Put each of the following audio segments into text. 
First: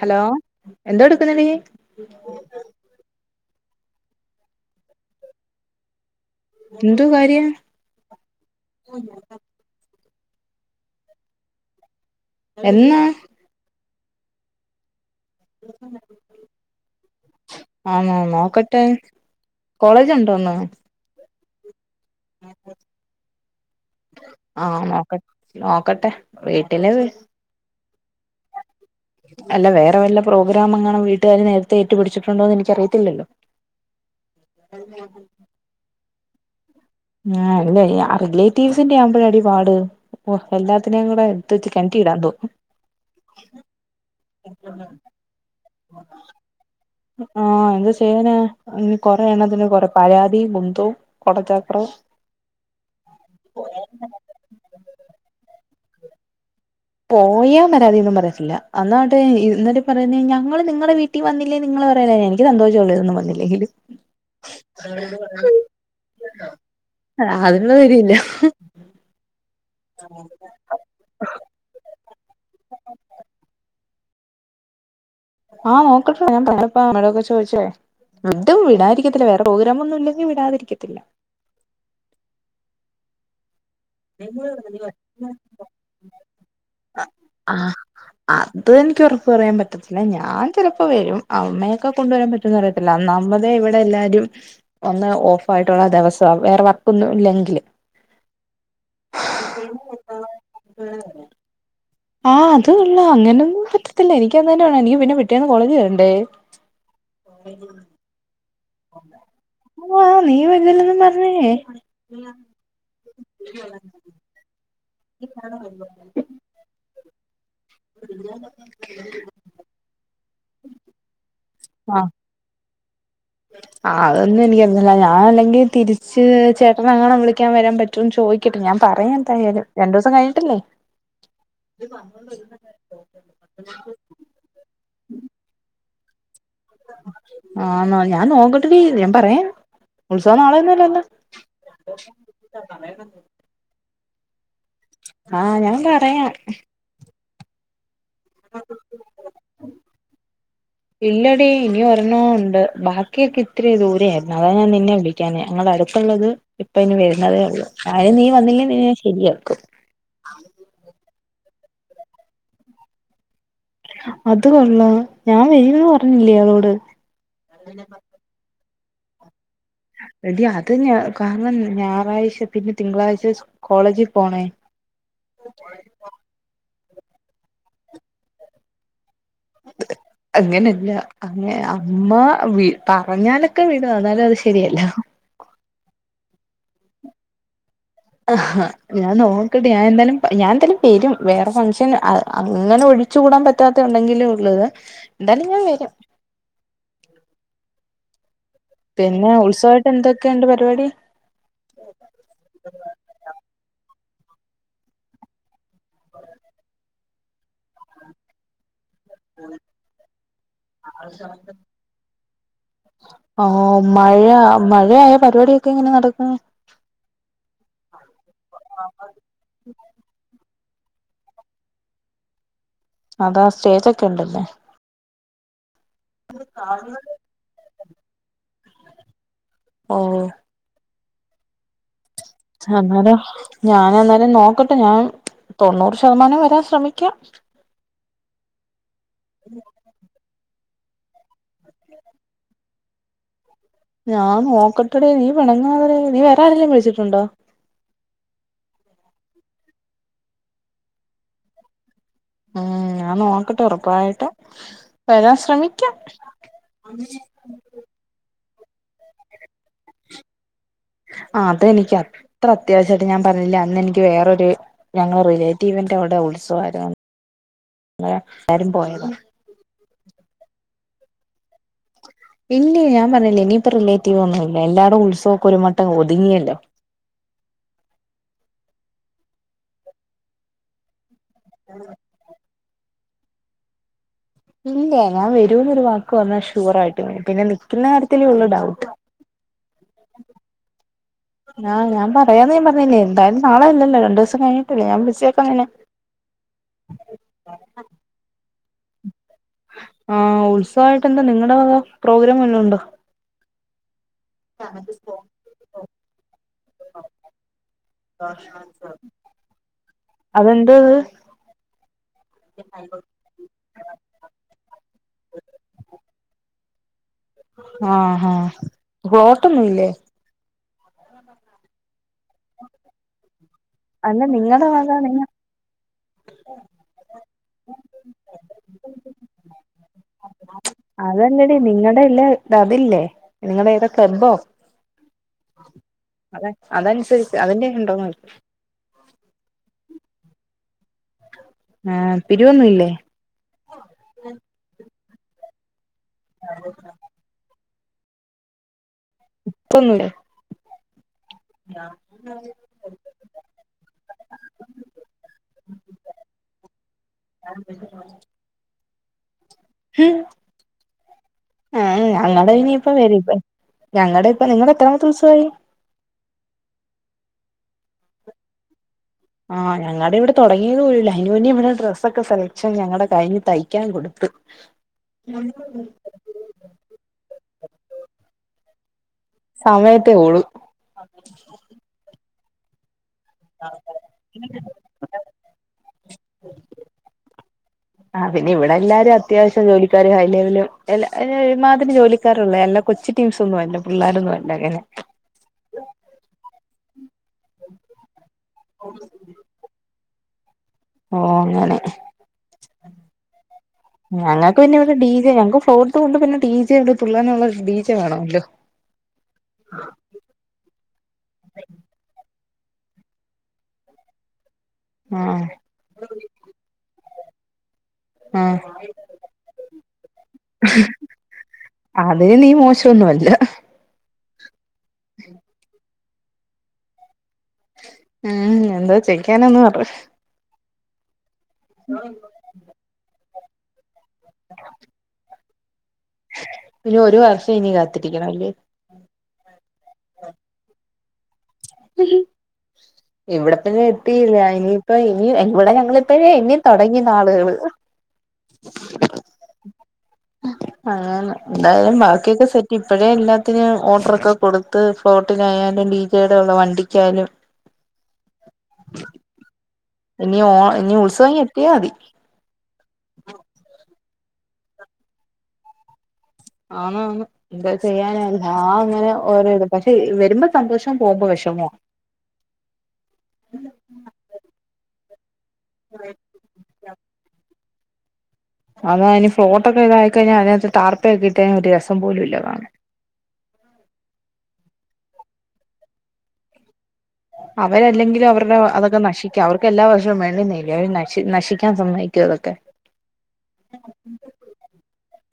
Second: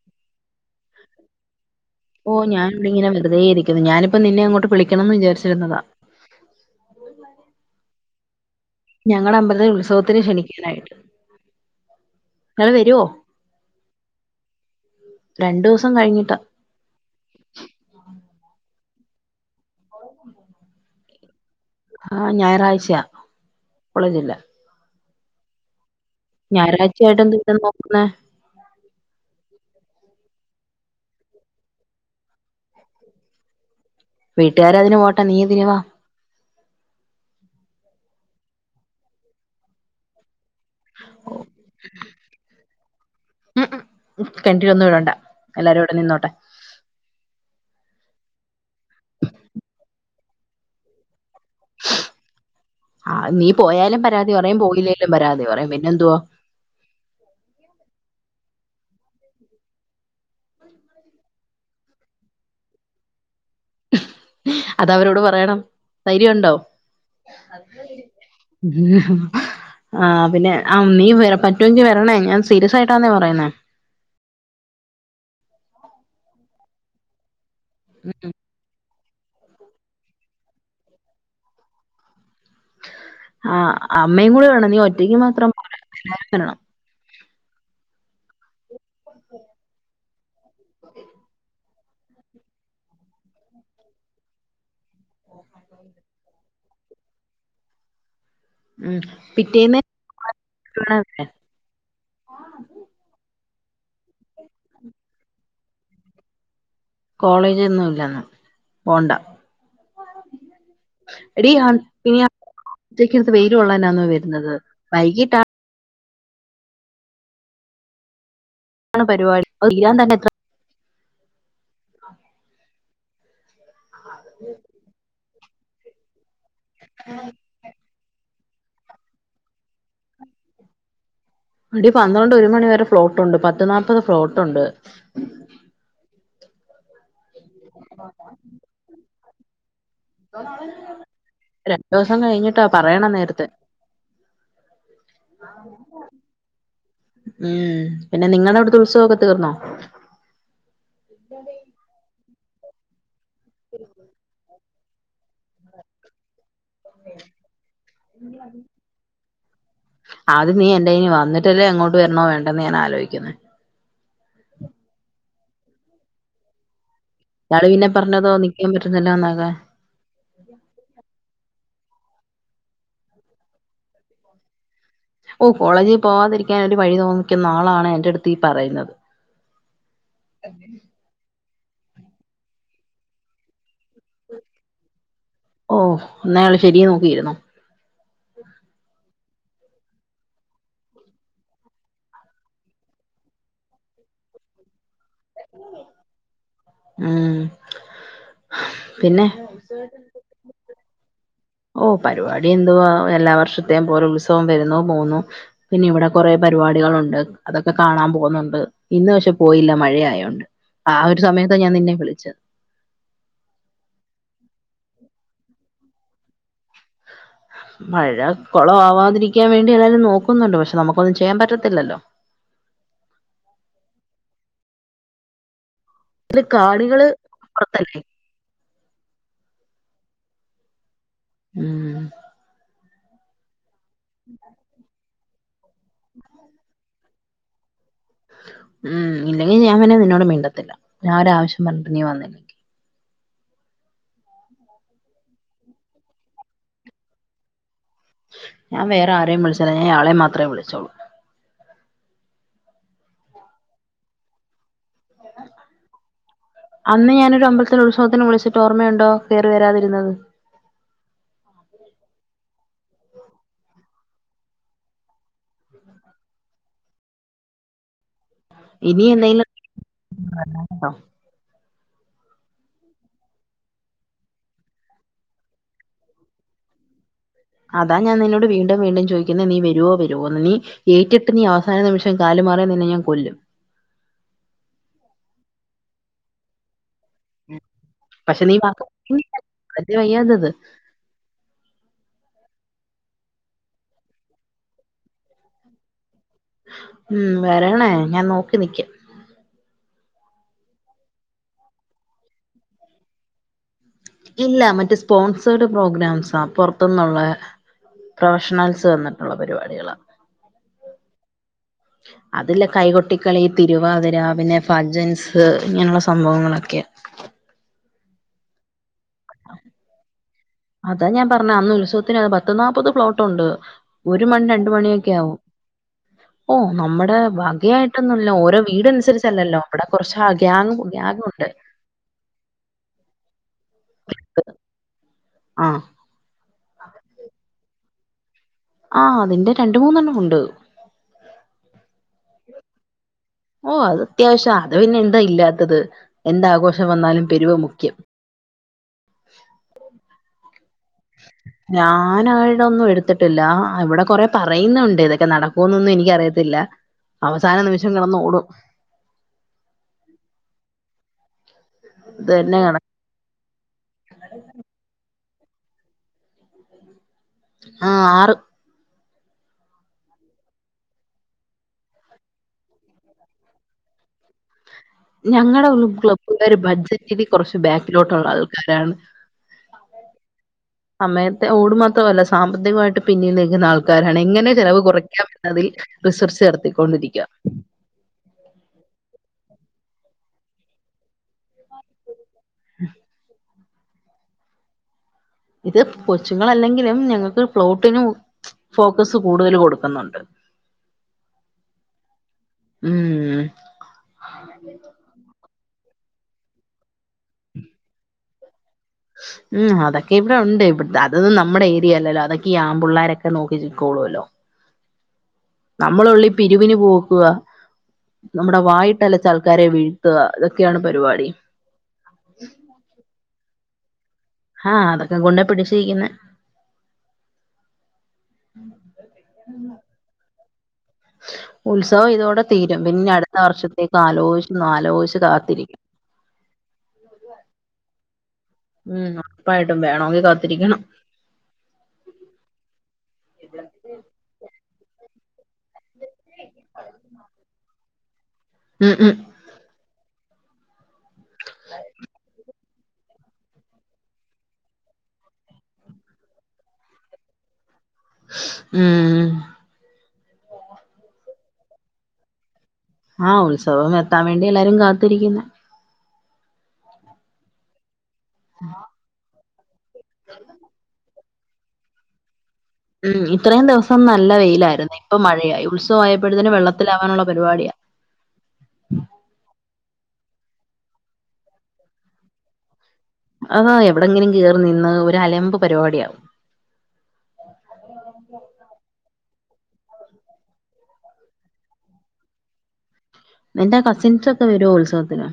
Hello എന്തോ എടുക്കുന്നു നീ ഓ ഞാനവിടെ ഇങ്ങനെ വെറുതെ ഇരിക്കുന്നു ഞാനിപ്പോ നിന്നെ അങ്ങോട്ട് വിളിക്കണംന്ന് വിചാരിച്ചിരുന്നതാ എന്ത്വാ കാര്യം ഞങ്ങളുടെ അമ്പലത്തിൽ ഉത്സവത്തിന് ക്ഷണിക്കാനായിട്ട് ങ്ങള് എന്നാ വരുവോ രണ്ടുസം കഴിഞ്ഞിട്ടാ ആഹ് ന നോക്കട്ടെ കോളേജ് ഉണ്ടോന്ന് ആഹ് ഞായറാഴ്ചയാ കോളേജില്ല ആഹ് നോക്ക നോക്കട്ടെ വീട്ടില് ഞായറാഴ്ചയായിട്ട് എന്തു ട്ട നോക്കുന്നെ അല്ല വേറെ വല്ല പ്രോഗ്രാം അങ്ങനെ വീട്ടുകാര് നേരത്തെ ഇട്ടു പിടിച്ചിട്ടുണ്ടോ എന്ന് എനിക്ക് അറിയത്തില്ലല്ലോ വീട്ടുകാര് അതിന് പോട്ടെ നീ ഇതിനു വാ ആ അല്ലേ റിലേറ്റീവ്സിന്റെ ആവുമ്പോഴാടി പാട് ഓ എല്ലാത്തിനെയും കൂടെ എടുത്ത് വെച്ച് കെണറ്റി ഇടാന്തോന്നും ഉം ഉം കിണറ്റിയൊന്നും ഇടണ്ട എല്ലാരും ഇവിടെ നിന്നോട്ടെ ആഹ് എന്താ ചെയ്യാനാ കൊറെ എണ്ണതിന് കൊറെ പരാതി കുന്തോം കൊടച്ചക്രവും ആ നീ പോയാലും പരാതി പറയും പോയില്ലേലും പരാതി പറയും പിന്നെ എന്തുവാ പോയാ പരാതിയോന്നും പറയത്തില്ല എന്നട്ട് ഇന്നട്ടെ പറയുന്ന ഞങ്ങള് നിങ്ങള വീട്ടിൽ ട്ടിൽ വന്നില്ലേൽ നിങ്ങൾ പറയുലോ എനിക്ക് സന്തോഷംള്ളൂ ഇതൊന്നും വന്നില്ലേല് അതവരോട് പറയണം. ധൈര്യമുണ്ടോ? ആഹ് അതിന്ന് വരില്ല ഉം ആ പിന്നെ ആ നീ വ പറ്റുമെങ്കി വരണേ ഞാൻ സീരിയസ് ആയിട്ടാന്നേ പറയുന്നേ ആഹ് നോക്കട്ടേ ഞാൻ പപ്പടൊക്കെ ചോദിച്ചേ ടും വിടാതിരിക്കത്തില്ല വേറെ പ്രോഗ്രാം ഒന്നും ഇല്ലങ്കിൽ വിടാതിരിക്കത്തില്ല ആഹ് അമ്മയും കൂടി വേണം നീ ഒറ്റയ്ക്ക് മാത്രം പോരാ എല്ലാരും വരണം ആഹ് അത് എനിക്ക് ഉറപ്പ് പറയാൻ പറ്റത്തില്ല ഞാൻ ചിലപ്പോ വരും അമ്മയൊക്കെ കൊണ്ടുവരാൻ പ [unintelligible] നമ്മുടെ ഇവിടെ എല്ലാരും ഒന്ന് ഓഫ് ആയിട്ടുള്ള ദിവസം വേറെ വർക്ക് ഒന്നും ഇല്ലെങ്കിൽ ഉം പിറ്റേന്ന് [unintelligible] ആഹ് അത് കൊള്ളാംഅങ്ങനൊന്നും പറ്റത്തില്ല എനിക് ഇന്ന് തന്നെ വേണം എനിക് പിന്നെ പിറ്റേന്ന് കോളേജി വരണ്ടേ കോളേജ്ന്നും ഇല്ലന്ന് എടീ പിന്നെ ആ [unintelligible] ഉച്ചയ്ക്കടുത്ത് വെയില് കൊള്ളാനാന്ന വരുന്നത് വൈകിട്ടാ [unintelligible] [inaudible] ആണ് പരിപാടി അത് തീരാൻ തന്നെ എത്ര [inaudible] ആഹ് ആ അതൊന്നും എനിക്ക് അറീത്തില്ല ഞാൻ അല്ലെങ്കിൽ തിരിച്ച് ചേട്ടനെങ്ങാണം വിളിക്കാൻ വരാൻ പറ്റ് റ്റ്വോന്ന് ചോദിക്കട്ടെ ഞാൻ പറയാ എന്തായാലും രണ്ട് ദിവസം കഴിഞ്ഞിട്ടല്ലേ അടി പന്ത്രണ്ട് ഒരു മണിവ വരെ ഫ്ലോട്ട്ണ്ട് പത്ത് നാല്പത് ഫ്ലോട്ടൊണ്ട് ആഹ് ഞാൻ നോക്കട്ടടീ ഞാൻ പറയാ രണ്ട് ദിവസം കഴിഞ്ഞിട്ടാ പറയണം നേരത്തെ ആഹ് ഞാൻ പറയാം ഉം പിന്നെ നിങ്ങളുടെ അവിടുത്തെ ഉത്സവൊക്കെ തീർന്നോ ഇല്ലടി ഇനി ഒരെണ്ണം ഉണ്ട് ബാക്ക ക്കിയേക്ക ഇത്ര ദൂര ആയിരുന്നു അതാണ് ഞാൻ നിന്നെ വിളിക്കാഞ്ഞേ ഞങ്ങളുടെ അടുത്തുള്ളത് ഇപ്പ ഇനി വരുന്നതേ ഒള്ളൂ അയ്ന് നീ വന്നില്ലേ നിന്നെ ഞാൻ ശരിയാക്കും ആദ്യം നീ എന്റെ ഇയ്നി വന്നിട്ടല്ലേ അങ്ങോട്ട് വരണോ വേണ്ടേന്ന് ഞാൻ ആലോചിക്കുന്നേ അത് കൊള്ളാം ഞാൻ വരൂന്ന് പറഞ്ഞില്ലേ ഇയാളോട് ന്നാള് പിന്നെ പറഞ്ഞതോ നിക്കാൻ പറ്റുന്നില്ല എന്നൊക്കെ എടീ അത് ഞ കാരണം ഞായറാഴ്ച പിന്നെ തിങ്കളാഴ്ച്ച സ് കോളേജി പോണേ ഓഹ് കോളേജി പോവാതിരിക്കാൻ ഒരു വഴി തോന്നിക്കുന്ന ആളാണ് എന്റെ അടുത്ത് ഈ പറയുന്നത് [inaudible] അങ്ങനല്ല അങ്ങെ അമ്മ വി പറഞ്ഞാലൊക്കെ വിടും എന്നാലും അത് ശരിയല്ല ഓഹ് ഇന്നാ ഇയാള് ശരി നോക്കിയിരുന്നോ ആഹ് ഞാൻ നോക്കട്ടെ ഞാന് എന്തായാലും ഞാന് എന്തായാലും വരും വേറെ ഫംഗ്ഷൻ അങ്ങനെ ഒഴി ച്ചു കൂടാൻ പറ്റാത്ത ഉണ്ടെങ്കിലേ ഒള്ളൂ എന്തായാലും ഞാൻ വരും ഉം പിന്നെ ഉത്സവായിട്ട് എന്തൊക്കെണ്ട് പരിപാടി ഓ പരിപാടി എന്തുവാ എല്ലാ വർഷത്തെയും പോലെ ഉത്സവം വരുന്നു പോവുന്നു പിന്നെ ഇവടെ കൊറെ പരിപാടികളുണ്ട് അതൊക്കെ കാണാൻ പോവുന്നുണ്ട് ഇന്ന് പക്ഷെ പോയില്ല മഴയായൊണ്ട് ആഹ് ഒരു സമയത്താ ഞാൻ നിന്നെ വിളിച്ചത് ഓ മഴ മഴയായ പരിപാടിയൊക്കെ എങ്ങനെ നടക്കും മഴ കൊളവവാതിരിക്കാൻ വേണ്ടി എല്ലാരും നോക്കുന്നുണ്ട് പക്ഷെ നമുക്കൊന്നും ചെയ്യാൻ പറ്റത്തില്ലല്ലോ അതാ സ്റ്റേജോക്കെണ്ട്ല്ലേ ഇതില് കാണികള് പൊറത്തല്ലേ ഓഹ് ഉം [unintelligible] ഞാൻ എന്നാലും നോക്കട്ടെ ഞാൻ തോണ്ണൂറ് ശതമാനം വരാൻ ശ്രമിക്കാം ഉം ഇല്ലെങ്കിൽ ഞാൻ പിന്നെ നിന്നോട് മീണ്ടത്തില്ല ഞാൻ ഒരവശ്യം പറഞ്ഞിട്ട് നീ വന്നില്ല ഞാൻ നോക്കട്ടെടീ നീ പിണങ്ങാതെടീ നീ വേറെരെലും വിളിച്ചിട്ടുണ്ടോ ഞാൻ വേറെ ആരേം വിളിച്ചില്ല ഞാൻ ഇയാളെ മാത്രേ വിളിച്ചോള്ളൂ ഉം ഞാൻ നോക്കട്ടെ ഉറപ്പായിട്ടും വരാൻ ശ്രമിക്ക എത്ര ഉത്സവത്തിന് വിളിച്ചിട്ട് ഓർമ്മയുണ്ടോ കേറി വരാതിരുന്നത് ആഹ് അതെനിക്ക് അത്ര അത്യാവശ്യായിട്ട് ഞാൻ പറഞ്ഞില്ലേ അന്ന് എനിക്ക് വേറൊര് ഞങ്ങളെ റിലേറ്റീവിന്റെവിടെ ഉത്സവായിര്ന്ന് അന്നേരം എല്ലാരും ഇനി എന്തെങ്കിലും [unintelligible] ഇല്ലേ ഞാൻ പറഞ്ഞില്ലേ ഇനിയിപ്പൊ റിലേറ്റിവോന്നും ഇല്ല എല്ലാടും ഉത്സവൊക്കെ ഒരു മട്ടം ഒതുങ്ങിയല്ലോ അതാ ഞാന് നിന്നോട് വീണ്ടും വീണ്ടും ചോയിക്കുന്നെ നീ വരുവോ വരുമോ നീ ഏറ്റിട്ട് നീ അവസാന നിമിഷ് ഷം കല് മാറിയ തിന്നെ ഞാന് കൊല്ലും ഇല്ലേ ഞാന് വരൂന്നൊരു വാക്ക് പറഞ്ഞാ ഷുവറായിട്ടും വരും പിന്നെ നിക്ക്ന്ന കാര്യത്തിലേ പക്ഷെ ഒള്ളു നീ വാക്ക് ഡൗട്ട് വലിയ വയ്യാത്തത് ആഹ് ഞാൻ പറയാന്ന് ഞാ പറഞ്ഞില്ലേ എന്തായാലും നാളെല്ലല്ലോ രണ്ടൂസം കഴിഞ്ഞട്ടല്ലേ ഞാൻ ബിസിയാക്ക നിന്നെ ഉം വരണേ ഞാൻ നോക്കി നിക്കും ആഹ് ഉത്സവായിട്ട് എന്താ നിങ്ങടെ വക പ്രോഗ്രാം വെല്ലോം ഉണ്ടോ ഇല്ല മറ്റ് സ്പോൺസേർഡ് പ്രോഗ്രാംസാ പൊറ്ത്തുന്നുള്ളെ പ്രൊഫഷണൽസ് വന്ന്ട്ട്ള്ള പരിപാടികളാ അതെന്ത് അതില്ല കൈ കൊട്ടി ക്കളി തിരുവാതിര പിന്നെ ഫജൻസ് ഇങ്ങനെയുള്ള സംഭവങ്ങളൊക്കെ ആഹ് ഹാ പ്ലോട്ടോന്നുല്ല്യേ അതാ ഞാൻ പറഞ്ഞഞ് അന്ന് ഉത്സത്തിനന്ന് പ പത്ത് നാല്പ്പത് പ്ലോട്ടുണ്ട് അല്ല ഒരു മണി നിങ്ങടെ രണ്ട് വക മണിയൊക്കെ നിങ്ങ ആവും [inaudible] ഓഹ് നമ്മടെ വകയായിട്ടൊന്നുല്ല ഓരോ വീട് അനുസരിച്ചല്ലല്ലോ അവിടെ കൊറച്ച് ഗ്യാങ് ഗ്യാ അതെല്ലേടി നിങ്ങടെ എല്ലാ ഇത് അതില്ലേ നിങ്ങടെ ഏതൊ ക്ലബ്ബോ ആ അതെ അതനുസരിച്ച് അതിന്റെ ഉണ്ടോന്നോയിച്ചെ ആഹ് അതിന്റെ രണ്ട് മൂന്നെണ്ണം ഉണ്ട് ആഹ്‌ പിരിവൊന്നുംല്ലേ ഓ അത് അത്യാവശ്യം അത് പിന്നെ എന്താ ഇല്ലാത്തത് എന്താഘോഷം വന്നാലും പെരുവ് മുഖ്യം ഇപ്പൊന്നുല്ലെ [inaudible] ഞാൻ ആടെന്നും എടുത്തിട്ടില്ല അവിടെ കൊറെ പറയുന്നുണ്ട് ഇതൊക്കെ നടക്കുമന്നൊന്നും എനിക്കറിയത്തില്ല അവസാന നിമിഷം കിടന്നോടും ഉ ആ ഇത് ഞങ്ങളടെ തന്നെ കണ ഇനിപ്പ വരിപ്പ ഞങ്ങളുടെ ഇപ്പ നിങ്ങടെ എത്രാമത്തെ ദിവസായി [inaudible] ആഹ ആറ് ആ് ഞങ്ങളടെ ഇവിടെ തുടങ്ങിയത് പോലും ഇല്ല അയിൻ്റ മുന്നെ ഇവിടെ ഡ്രസ്സൊക്കെ സെലക്ഷൻ ഞങ്ങളടെ കഴിഞ്ഞു തയ്ക്കാൻ കൊടുത്ത് [inaudible] ഞങ്ങളടെ ഉള്ള ക്ലബ്ബുകാർ ബഡ്ജറ്റില് കുറച്ച് ബാക്കിലോട്ട് ഉള്ള ആൾക്കാരാണ് സമയത്തെേ ഓളു സമയത്തെ ഓടു മാത്രമല്ല സാമ്പത്തികമായിട്ട് പിന്നീ നിൽക്കുന്ന ആൾക്കാരാണ് എങ്ങനെ ചെലവ് കുറയ്ക്കാം എന്നതിൽ റിസർച്ച് നടത്തിക്കൊണ്ടിരിക ആ പിന്നെ ഇവിടെ എല്ലാരും അത്യാവശ്യം ജോലിക്കാരും ഹൈ ലെവലും അയില് ഒരുമാതിരി ജോലി എല്ല കൊച്ച് ടീംസ് ഒന്നും അല്ല പിള്ളോരൊന്നുമല്ല അങ്ങനെ ഇത് കൊച്ചുങ്ങളല്ലെങ്കിലും ഞങ്ങൾക്ക് പ്ലോട്ടിന് ഫോക്കസ് കൂടുതൽ കൊടുക്കുന്നുണ്ട് ഓ അങ്ങനെ ഉം ഞങ്ങൾക്ക് പിന്നെ ഇവിടെ ഡി ജെ ഞങ്ങക്ക് ഫ്ലോട്ട് ഇണ്ട് പിന്നെ ഡി ജെണ്ട് തുള്ളനുള്ള ഡി ജെ വേണോല്ലോ ഉം അതൊക്കെ ഇവിടെ ഉണ്ട് ഇ അതൊന്നും നമ്മുടെ ഏരിയല്ലോ അതൊക്കെ ഈ ആമ്പൊള്ളാരൊക്കെ നോക്കിക്കോളൂല്ലോ [inaudible] ആഹ നമ്മള ഓൺലി പിരിവിന് പോക്കുക ആഹ് നമ്മുടെ വായിട്ട് അലച്ച് ആൾക്കാരെ വീഴ്ത്തുക ഇതൊക്കെയാണ് പരിപാടി അതിന് നീ മോശന്നും അല്ല ആഹ് അതൊക്കെ കോണ്ട പിടിച്ച്നിക്കുന്ന ഉം എന്തോ ചെയിക്കാനന്ന് പറ ഉത്സവം ഇതോടെ തീരും പിന്നെ അടുത്ത വർഷത്തേക്ക് ആലോചിച്ച് ആലോചിച്ച് കാത്തിരിക്കും ഇനി ഒരു വർഷം ഇനി കാത്തിരിക്കണം അല്ലെ ഉം ഒപ്പായിട്ടും വേണമെങ്കിൽ കാത്തിരിക്കണം ഉം [unintelligible] ഇവിടെപ്പന്നെ എത്തിയില്ല ഇനിയിപ്പ ഇനി ഇവിടെ ഞങ്ങളിപ്പഎണ്ണി തുടങ്ങി നാളുകള് ഉം ഉം അങ്ങനെ എന്തായാലും ബാക്കിയൊക്കെ സെറ്റ് ഇപ്പോഴേ എല്ലാത്തിനും ഓർഡർൊക്കെ കൊടുത്ത് ഫ്ലോട്ടിനായാലും ഡീജെയുടെ ഉള്ള വണ്ടിക്കായാലും ഉം ഇനി ഓ ഇനി ഉത്സവം ഇങ്ങു എത്തിയ മതി ആഹ്‌ ഉത്സവം എത്താൻ വേണ്ടി എല്ലാരും കാത്തിരിക്കുന്നേ അന്ന് അന്ന് എന്തോ ചെയ്യാന ആ അങ്ങനെ ഓരോ പക്ഷെ വരുമ്പോ സന്തോഷവും പോവുമ്പോ വിഷമാ ഉം ഇത്രയും ദിവസം നല്ല വെയിലായിരുന്നേ ഇപ്പ മഴയായി ഉത്സവയപ്പോഴത്തിന് വെള്ളത്തിലകാനുള്ള പരിപാടിയാ അത അതിന് ഫ്ലോട്ടൊക്കെ ഇതായി കഴിഞ്ഞാ അതിനകത്ത് താർപ്പയൊക്കെട്ടഴിഞ്ഞ ഒരു രസം പോലുമില്ല കാണാൻ അതാ എവിടെങ്കിലും കെറി നിന്ന ഒരു അലമ്പ് പരിപാടിയാവും അവരെല്ലെങ്കിലും അവരുടെ അതൊക്കെ നശിക്കാ അവർക്ക് എല്ലാ വർഷവും വേണ്ടുന്നല്ലേ അവര് നശി നശിക്കാൻ സമ്മയിക്കുവോ അതൊക്കെ നിന്റെ കസിൻസ് ഒക്കെ വരുമോ ഉത്സവത്തിന്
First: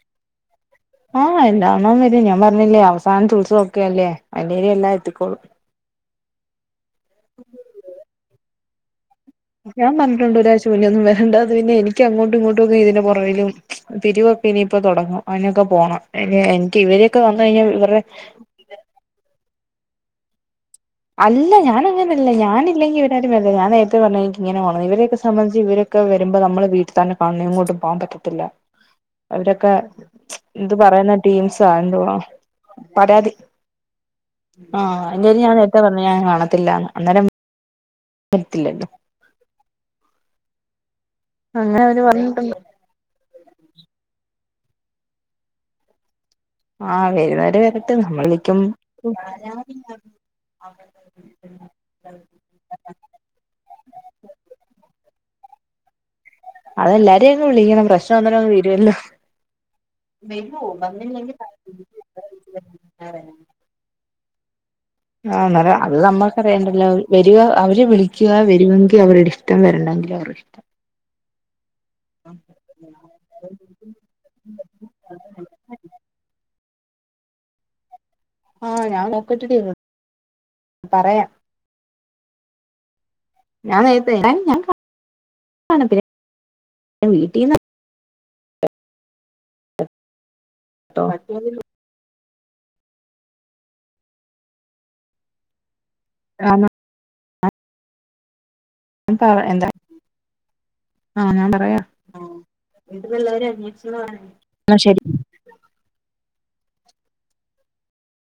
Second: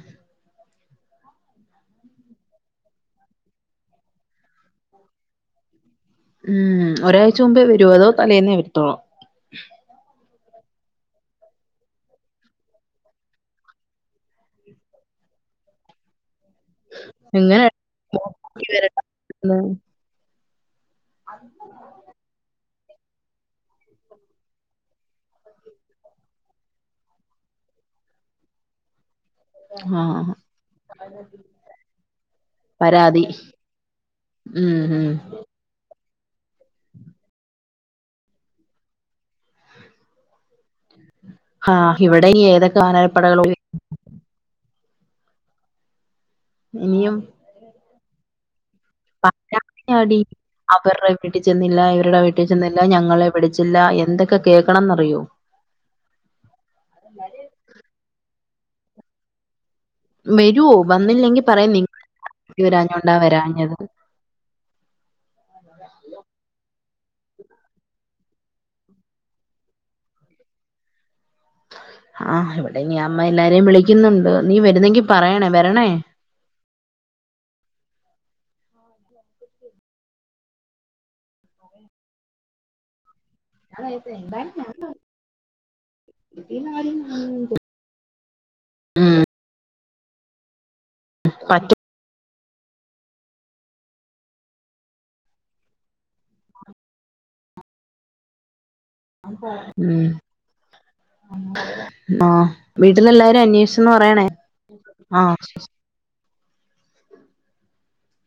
ആഹ് എല്ലണ്ണവും വരും ഞാൻ പറഞ്ഞില്ലേ അവസാനത്തെ ഉത്സവം ഒക്കെ അല്ലേ അയിന്റെരിൽ എല്ലാം എത്തിക്കോളൂ ഉം ഒരാഴ്ച മുമ്പേ വരുവോ അതോ തലേന്നെ വരുത്തോളോ ഞാൻ പറഞ്ഞിട്ടുണ്ട് ഒരായ്ച്ച മുന്നേന്നും വേരണ്ടന്ന് പിന്നെ എനിക്ക് അങ്ങോട്ടും ഇങ്ങോട്ടും ഒക്കെ ഇതിന്റെ പോറക്കിലും പിരിവക്കെ ഇനിയിപ്പോ തൊടങ്ങും അനൊക്കെ പോണം എ എനിക്ക് ഇവരൊക്കെ വന്ന് കഴിഞ്ഞാൽ ഇവർടെ ഇവരടെ ഉമ്മ് [unintelligible] അല്ല ഞാനങ്ങനെ ല്ല ഞാനില്ലങ്കി ഇവരരും വരത്തില്ല ഞാ നേരത്തെ പറഞ്ഞ എനിക്ക് ഇങ്ങനെപോണം ഇവരെയെക്കെ സംബന്ധിച്ച് ഇവരൊക്കെ വരുമ്പോ നമ്മൾ വീട്ടി തന്നെ കാണം എങ്ങോട്ടും പോകാൻ പറ്റത്തില്ല അവരൊക്കെ ആഹ് ഇത് പറയുന്ന ടീംസാ എന്തവാ പരാതി ഉം ആഹ് ഉം അന്റെരിൽ ഞാൻ നേരത്തെ പറഞ്ഞ് ഞാൻ കാണത്തില്ലന്ന് അന്നേരം വരിതില്ലല്ലോ അങ്ങനെ ആഹ് അവര് ഇവിടെ പറഞ്ഞിട്ടുണ്ട് ഏതൊക്കെ വനരാപ്പടകൾ ളോ ആഹ ഇനിയും വരുന്നേര് വരട്ട് നമ്മള് നിക്കും പരതിയാടി അവരുടെ വീട്ടിൽ ചെന്നില്ല ഇവരുടെ വീട്ട ട്ടി ചെന്നില്ല ഞങ്ങളെ വിളിച്ചില്ല എന്തൊക്കെ കേൾക്കണംന്നറിയോ അതെല്ലാരെയും അങ് വിളിക്കണം പ്രശനം അന്നേരങ്ങു തീരുമല്ലോ വരുവോ വന്നില്ലെങ്കിൽ പറയാം നി [unintelligible] ഞ്ഞണ്ടാ വരാഞ്ഞത് ആ അന്നരം അത് നമ്മുക്ക് അറിയേണ്ടല്ലോ വരുക അവര് വിളിക്കുക വരുമെങ്കിൽ അവരുടെ ഇഷ് ടം വരണ്ടാങ്കിലും അവർടെ ഇഷ്ടം ആ് ഇവിടെ ഇനീ അമ്മ എല്ലാരെയും വിളിക്കുന്നുണ്ട് നീ വരുന്നെങ്കി പറയണേ വരണേ ആഹ ഞാൻ നോക്കട്ടടി പറയാം അതഇപ്പ എന്തായലും ഞാൻ കാണും കാണത്തില്ല വിട്ടുന്നരും വീട്ടീന്ന് തൊക്കെന്നുള്ളു [unintelligible] പറ്റും [unintelligible] ഞാൻ പറ എന്താ ഉം ആഹ് ഞാൻ പറയാ ആഹ് ആ വീട്ടില് എല്ലാരെ വീട്ടിലെല്ലാരും അന്വേഷിച്ചന്ന് അന്വേഷിച്ചെന്ന് പറയ് പറയണേ എന്നാ ശരി ആഹ